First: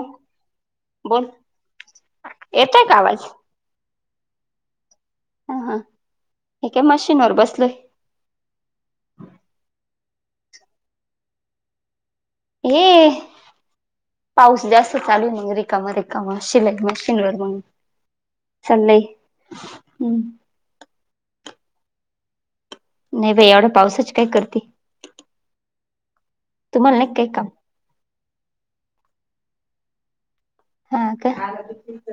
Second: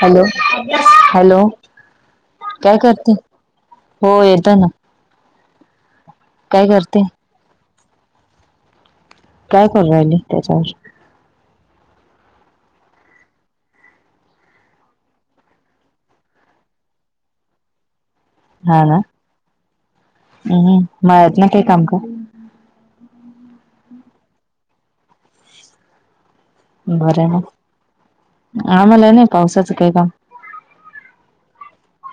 Hello बोल hello काय येतोय का करती? आवाज हो येतं ना हा हा काय हे का करते मशीनवर बसलोय काय करू राहिली त्याच्यावच ये पाऊस जास्त चालू आहे मग रिकामा रिकाम शिलाय मशीन वर मग. हा ना चाललंय हम्म. हम्म मळ्यात ना काय काम का? नाही बाई एवढ्या पावसाच काय करती. बरय काम मग आम्हाला नाही पावसाचं काही काम. हा का?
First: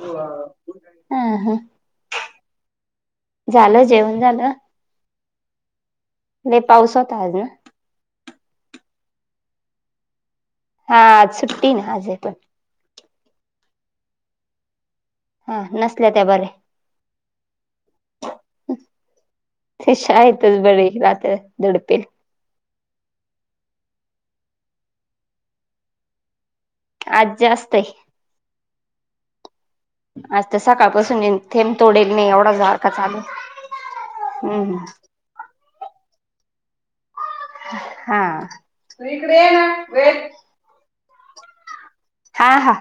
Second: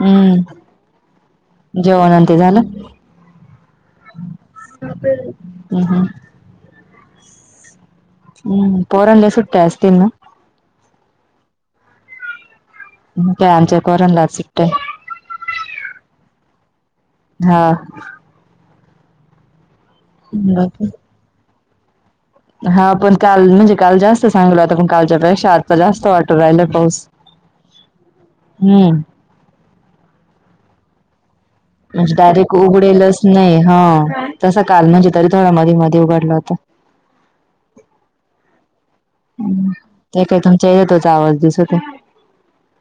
हम्म हा हा. जेवण अन ते झालं? झालं जेवण झालं हम्म हम्म. नाही पाऊस होता आज ना. हम्म पोरांले सुट्ट्या असतील ना? हा आज सुुट्टी ना आज येतोय. हम्म ते आमच्याही पोरांना आज सुट्टी आहे. हा नसल्या त्या बरे हा तेशा येतच बरी बाकी रात्री दडपे हा पण काल म्हणजे काल जास्त सांगला होता, पण कालच्यापेक्षा आता जास्त वाट राहिला पाऊस आज जास्त आहे हम्म आज तर सकाळपासून आहे. थेंब आज तोडेल नाही एवढा डायरेक्ट झारका चालू उघडेलच नाही हा तस हम्म काल म्हणजे तरी थोडा मध्ये मध्ये उघडलं होत. हा तू इकडं ये ना वेद. तेय त्याचा आवाज दिस होतोय. हा हा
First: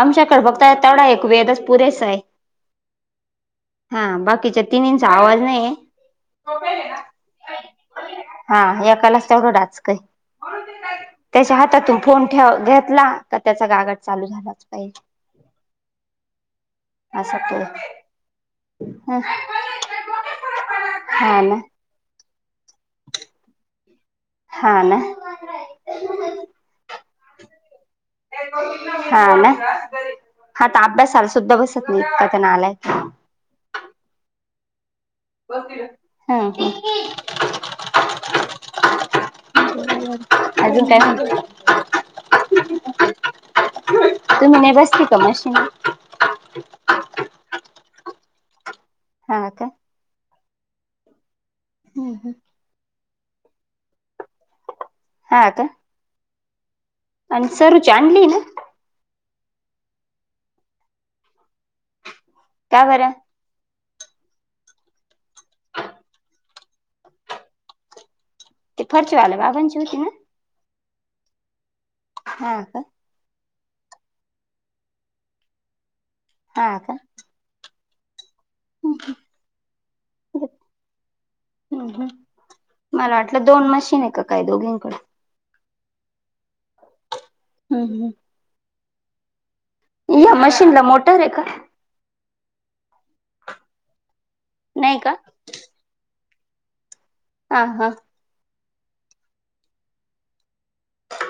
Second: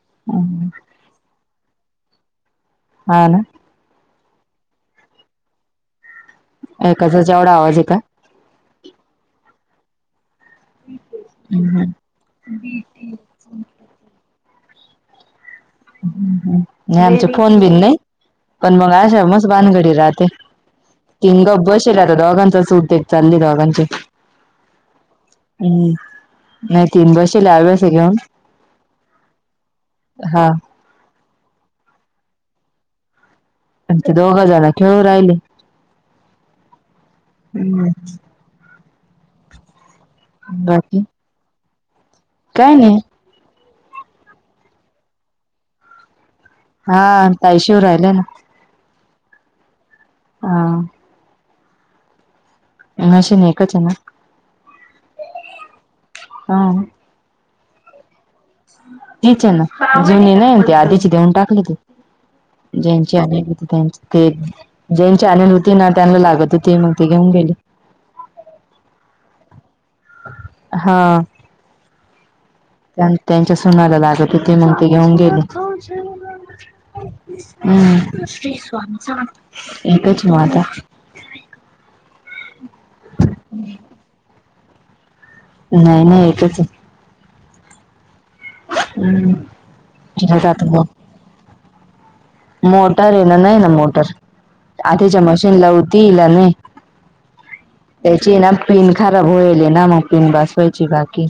आमच्याकडे बघताय तेवढा एक वेदच पुरेस आहे हा ना हा बाकीच्या तीनींचा आवाज नाहीय एकाचा जेवढा आवाज आहे का हा याकालाच तेवढंडाचकय त्याच्या हातातून नाही फोन ठेव घेतला का त्याचा कागड चालू झालाच पाहिजे नाही आमचे असं फोन ते बिन नाही पण मग ह अशा मस बाधगडी राहते हा तिन ना गब बसेल आता दोघांच सूट देत चालली दोघांचे हा ना हम्म नाही तीन बसल्या आवेशी घेऊन हा ना हा तर अभ्यासाला सुद्धा बसत नाही आता नालाय पण ते दोघा जण खेळू राहिले. हम्म हम्म अजून काय बाकी म्हणते काय नाही तुम्ही नाही बसती का मशीन. हा ताई शिवू राहिलंय ना हा का? हा हम्म हम्म. मशीन एकच आहे ना हा का? आ हं आणि सरूची आणली ना [inaudible] तीच आहे ना जुनी नाही ते आधीची देऊन टाकली त का बरं ज्यांची आणि त्यांची दोन ते दोन चॅनल होते ना त्यांन लागत होते म्हणून ते घेऊन गेले. ते फरशीवालेला बाबाचीे हितून ना हा... हा का? त्यांच्या सोनाला लागत होते मग ते घेऊन गेली. हा का? हम्म एकच म आता हम्म हम्म मला वाटलं दोन मशीन आहे का काय दोघींकडे. नाही नाही एकच आहे. हम्म हम्म. हम्म या मशीन ला मोटर आहे का? मोटर आहे ना नाही ना मोटर, नाही का आटेच्या मशीनला होते ना मी हा हा त्याची ना पिन खराब होईल ना मग पिन बसवायची बाकी.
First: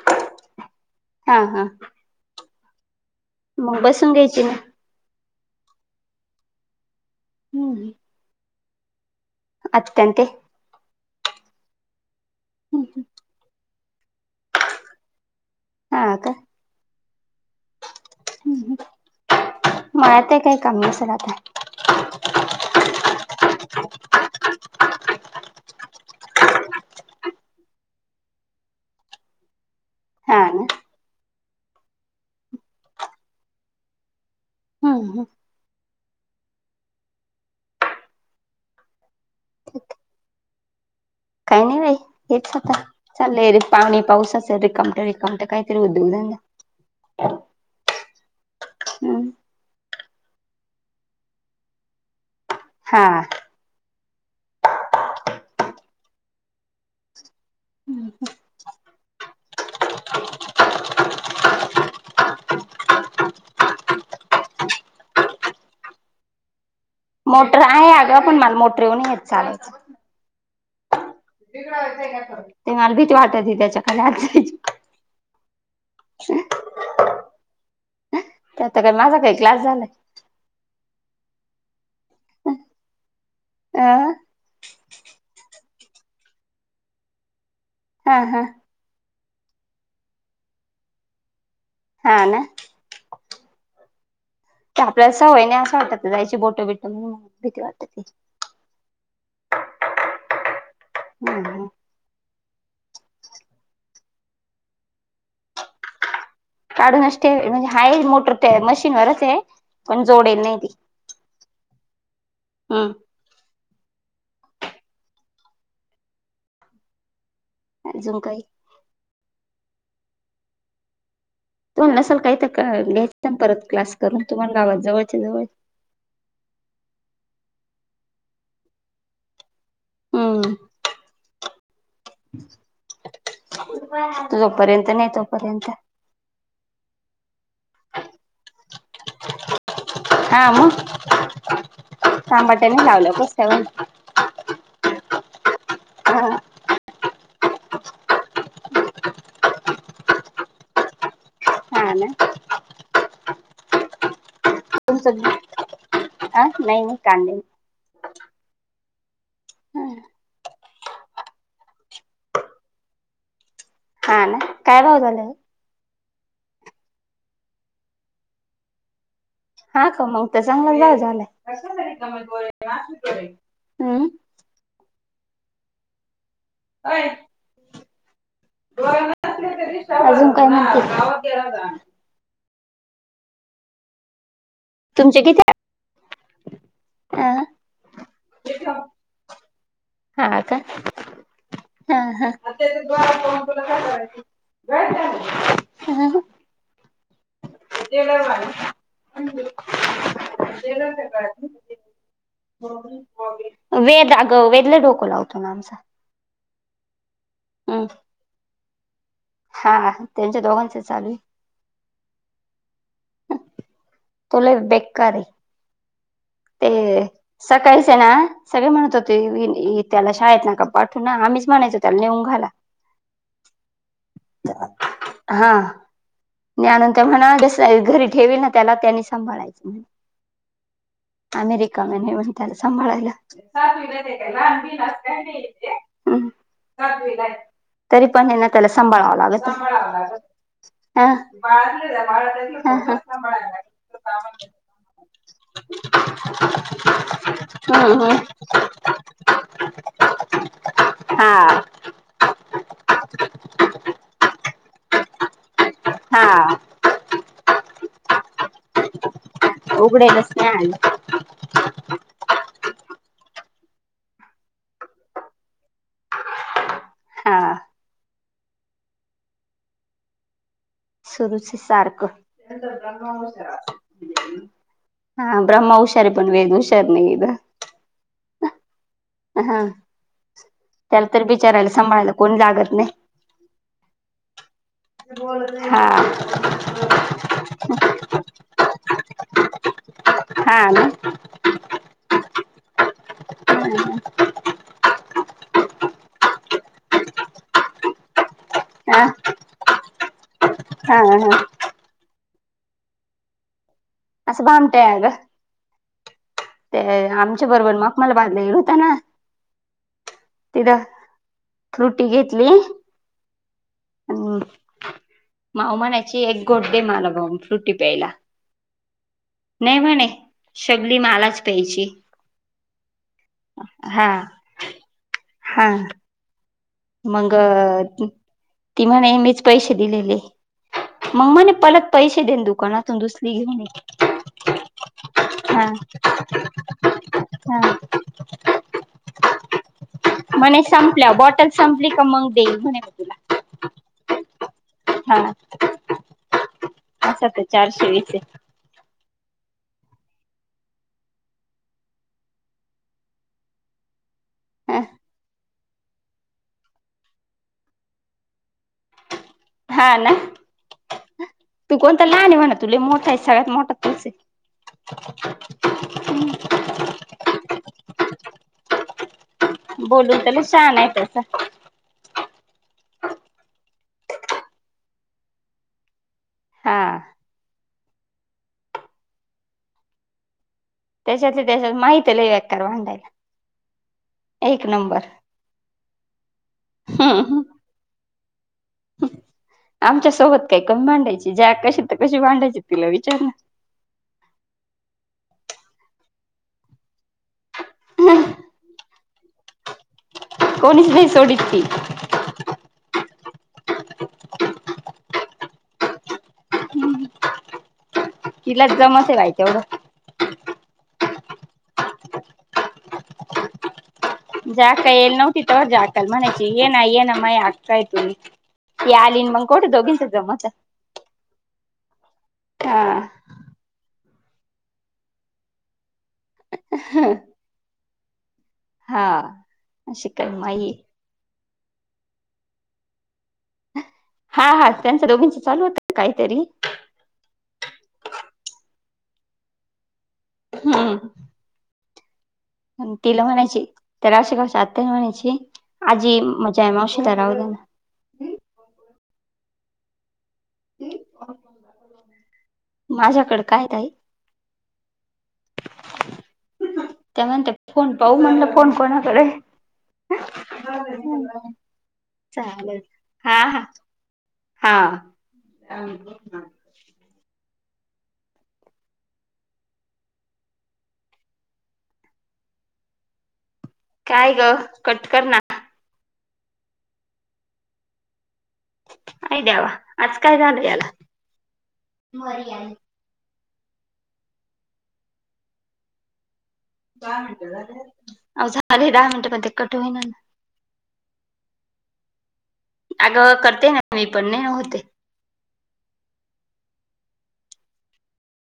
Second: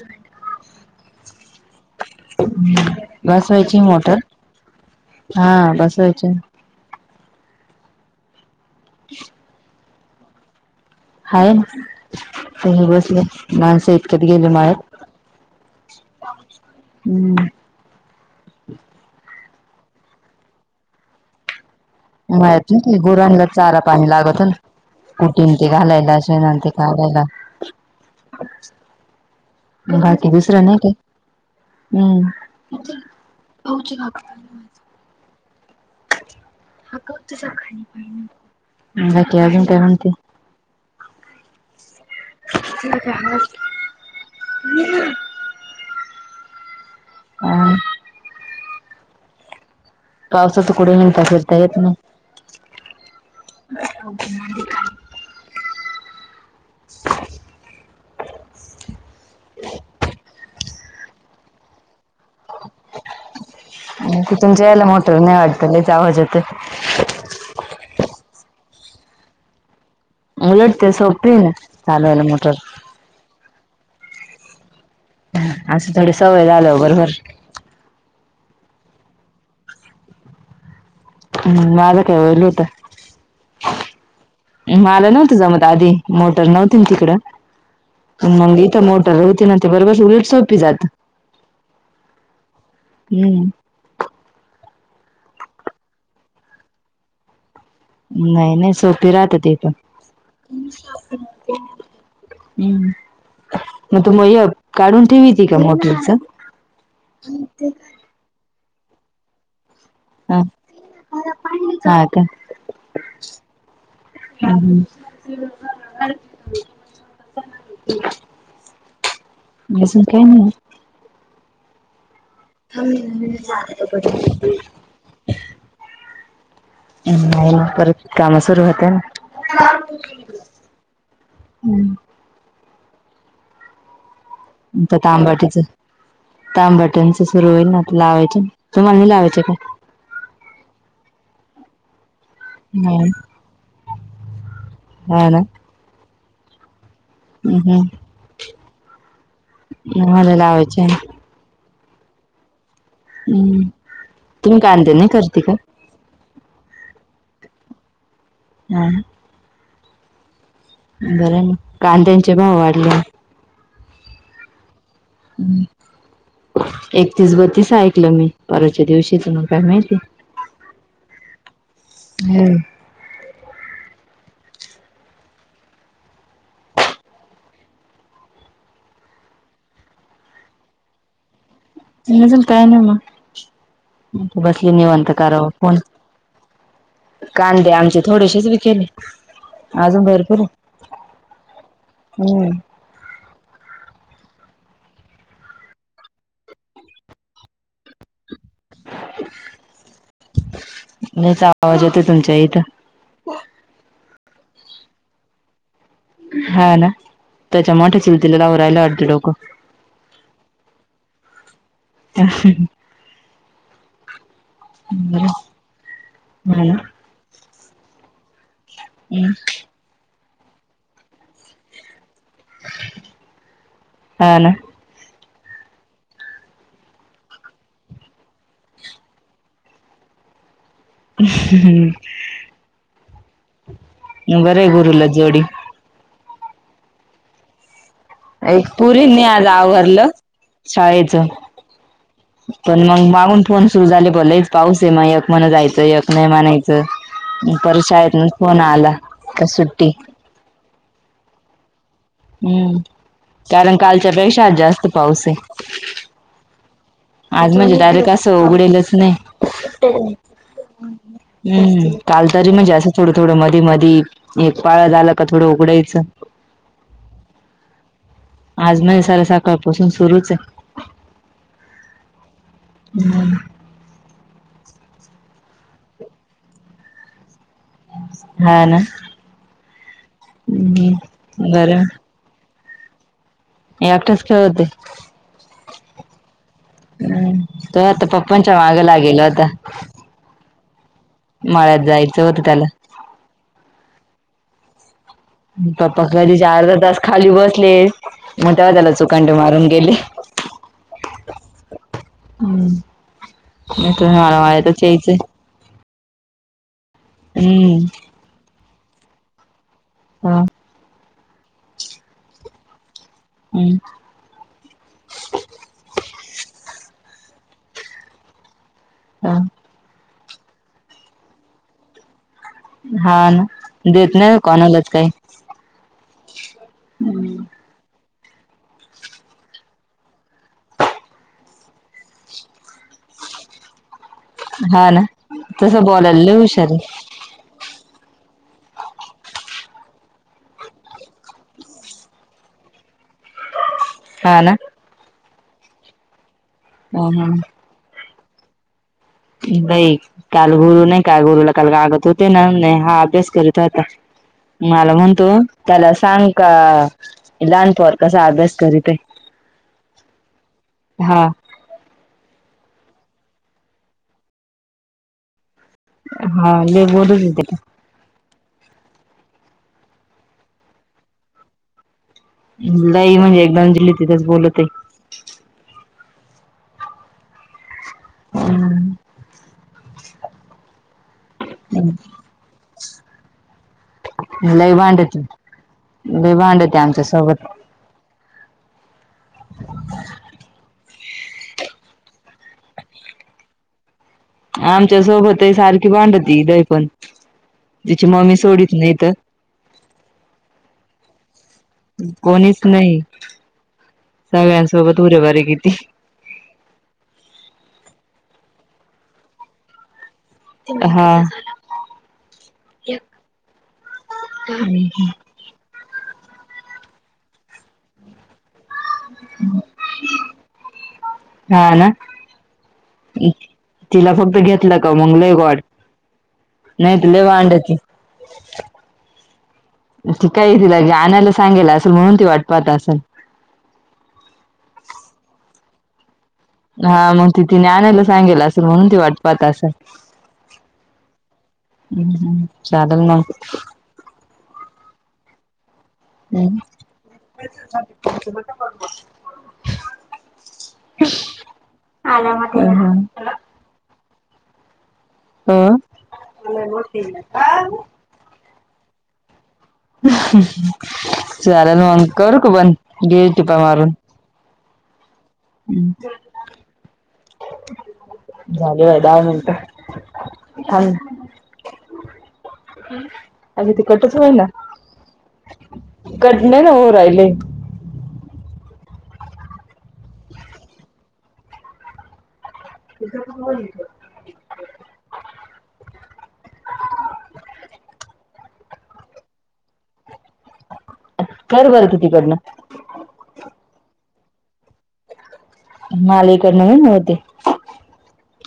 हा हा बसवायची मग बसून मोटर घ्यायची ना हा बसवायची हम्म [inaudible] आचकांते. हाय ना ते हे बसले माणसं इतक्यात गेले माया्यात. हा का हम्म. म आ ते काही काम अससलता. मात ना गोरांला चारा पाणी लागत हो ना. कुटीन ते घालायला शेनान ते काढायला. बाकी हा दुसर ना नाही काय. हम्म. हा ह. बाकी अजून काय म्हणते. काही नाही बाई हेच आता चाल रे पावणी पाऊसच रिकमट रिकमट काही. त उ दुघ द. अ हम्म. पावसात कड हिणता फिरताय येत नाही. हा. हो. [inaudible] तिथुन जायला मोटर नाही वाटत लयच आवाज यत. मोटर आहे अग पण मला मोटर येऊन येत चालायचं. उलटते सप. ते मला भीट वाटत त्याच्या खाली आयची. असं थोडी सवय झाल बरोबर. त्याता का माझा काही क्लास झालाय. हम् माझ कायल होत. आह. माला नव्हतं जमत आधी मोटर नव्हती तिकडं. हा हा मग इथं मोटर होते ना ते बरोबरच उलट सोपी जात. हा ना. हम्म. क आपल्याला सवय नाही असं वाटत जायची बोटो बिट म्हणून भीती वाटत. नाही नाही सोपी राहतते ते पण. हम ह. हम् मग तु म काढून ठेवी त का मोटरच. काढून असते म्हणजे हाय मोटर ते मशीनवरच आहे. पण जोडेल नाही ती हा चालते. हम्म हम्. अजून काही याज काय ना. तुम न असाल काही तर घ्यायचं परत क्लास करून तुम्हाला गावात जवळच्या जवळ. नाही परत काम सुरू होते ना. हम्म. त जोपर्यंत नाही तोपर्यंत. तामबटनच सुरू होईल ना लावायचे तुम्हाला हे लावायचे काय. हा मग तांबाट्याने नाही. लावलंक सेवण. हा ना. हा. हम् हम्म मला लावायचे न. हा ना. हम्म तुम्ही कांदे नाही करते का? अ नाही मी कांदे नाही. हम. बरं ना कांद्यांचे पण वाढले. हा ना काय भाव झाले व. हम्म एकतीस बतीस ऐकलं मी. परच्या दिवशीच. काय हा माहिती. का मग तर चांगला व्याय झालाय् हम्म. अय. अजून कमवते. जल काय नाही मग बसली निवनत तुमचे किती कराव फोन. अं, कांदे आमचे थोडेसेच विकेले. अजून भरपूर हा हे. का हा हा. तुला काय कराय ह ह. [unintelligible] नाहीचा आवाज येतो तुमच्या इथं. वेद अग वेदला डोको लावतो ना आमचा. हा ना त्याच्या हम्म. मोठ्या चिल तिलालावर राहिला अर्ध डोकं. हा हा त्यांच्या दोघांच चालू आहे. ह हम्म हम्म. तो लय बेकार हम् आहे हम्. ते सकाळीच आहे ना सगळे म्हणत होते वी न. त्याला शाळेत ना का पाठव ना आम्हीच म्हणायचो त्याला नऊ घाला. हा ना. हा. नाहीनून ते म्हणा जस घरी ठेवल ना त्याला त्यांनी सांभाळायचं म्ह. अमेरिका म नाही म्हणताला सांभाळायला. बरं आहे गुरुला जोडी. हम् तरी पणना त्याला एक सांभाळावं पुरींनी आज लागत. आवरलं हा हा शाळेचं. हं पण हं. मग मागून फोन सुरू झाले ब लईच पाऊस आहे मग एक म्हण जायचं एक नाही म्हनायचं पर हम्म, हम्म. शाळेत फोन आला सुट्टी. हा. हम्म कारण कालच्या पेक्षा आ जास्त पाऊस आहे. हा. आज म्हणजे डायरेक्ट असं उघडेलच नाही. उघडेलच नाही आलं हम्म काल तरी म्हणजे असं थोडं थोडं मधी मधी. एक पाळा झाला का थोडं उघडायचं. हा. आज म्हण सर सकाळपासून सुरूच आहे. सुरूच सारखं. हा ब्रह्मा हुशारारी पण वेद हुशार नाही ब. हा ना. हा हम्म त्याला तर बिचारायला बरं सांभाळायला कोण जागत नाही. एकटेच खेळते. हा. हम् तो आता पप्पनच्या मागं लागेल आता. हा म. मळ्यात जायचं होत त्याला. ह. पप्पा कधी चारध तास खाली बसलेस. मठव त्याला हा चुकांट मारून गेले. हा हा हम्म म तर हळ असं वाळ तर भामटे आहे ग च. ते आमच्या बरोबर हम्म मग मला बाजला गेल हो. हा. तिथ फ्रूटी घेतली. हम्म. अ माऊमानाची एक गोठडे मला ब फ्रुटी प्यायला. हा नाही म्हणे शबली मलाच प्यायची. हा ना हा देत नाही कोणालाच काही हा. मग तिमा नेहमीच पैसे दिलेले. मामाने पहिले पैसे देन दुकानातून दुसरी हा ना हा तसं बोलायला लय हुशार आहे हा. म्हणे संपल्या बॉटल संपली का मग देईल म्हणे तुला? हा ना. हा हा असा हा तर चारशे वीस. नाहीई काल गुरु नाही का गुरुला काल कागद होते ना नाही हा अभ्यास करत होता. आहे मला म्हणतो त्याला सांग का लहानपर कसा अभ्यास करीत आहे. हा ना. हा तू कोणता लहान आहे म्हणा तु ले मोठा आहे सगळ्यात मोठा तैसे हा ले मोठा दिसतय. बोलून तेला छान आहे तस. नाही म्हणजे एकदमजली तिथेच बोलत. हा. [unintelligible] त्याच्यातले त्याच्यात माहती आहे लकार भांडायला एक लै नंबर भांडती लै भांड होते आमच्या हम्म सोबत आमच्या सोबत काय कमी मांडायची ज्या कशी तर कशी मांडायची तिला विचार ना. आमच्या सोबतही सारखी भांडती दय पण तिची मम्मी सोडीत नाही तर कोणीच नाही सोडीची कोणीच नाही सगळ्यांसोबत उरे बरे किती? तिला जमच आहे व्हाय तेवढं. हा. जाक येल नव्हती तर जाकल म्हनची ये ना ये ना मा आगताय त यालिन मंगकोट दोघीसत मत हा ना. हा. तिला फक्त घेतलं का मग ले गड नाही तु लव अंडाची [inaudible] हा. अशी मग ती काय माई तिलाे आणायला सांगेला असेल म्हणून ती वाट पाहत असेल. हा हा त्यांचं दोघींच चालू होत काहीतरी हा मग ति ति आनायला सांगेल असेल म्हणून ती वाट पात असं. हम्म. हम्म हम्म. तिला म्हणायची त्यालावशा आत्ताही म्हणायची आजी मजा मावशला राव देना. [inaudible] ना [unintelligible] माझ्याकडे काय काय? हा. त्या म्हणते फोन पाऊ म्हणलं फोन कोणाकडे झालेला मग करू का पण गे टिपा मारून हां झाले बाय दहा मिनटं ह अग. कटच काय होईना ग कट कर ना कट नाही ना हो राहिले आ देवा आज काय झाल याला तथं. आओ झाले दहा मिनिट पण ते कट होईन ना कर बरं तू तिकडनं अग करते ना मी पण नाही होते मालिकडन नव्हते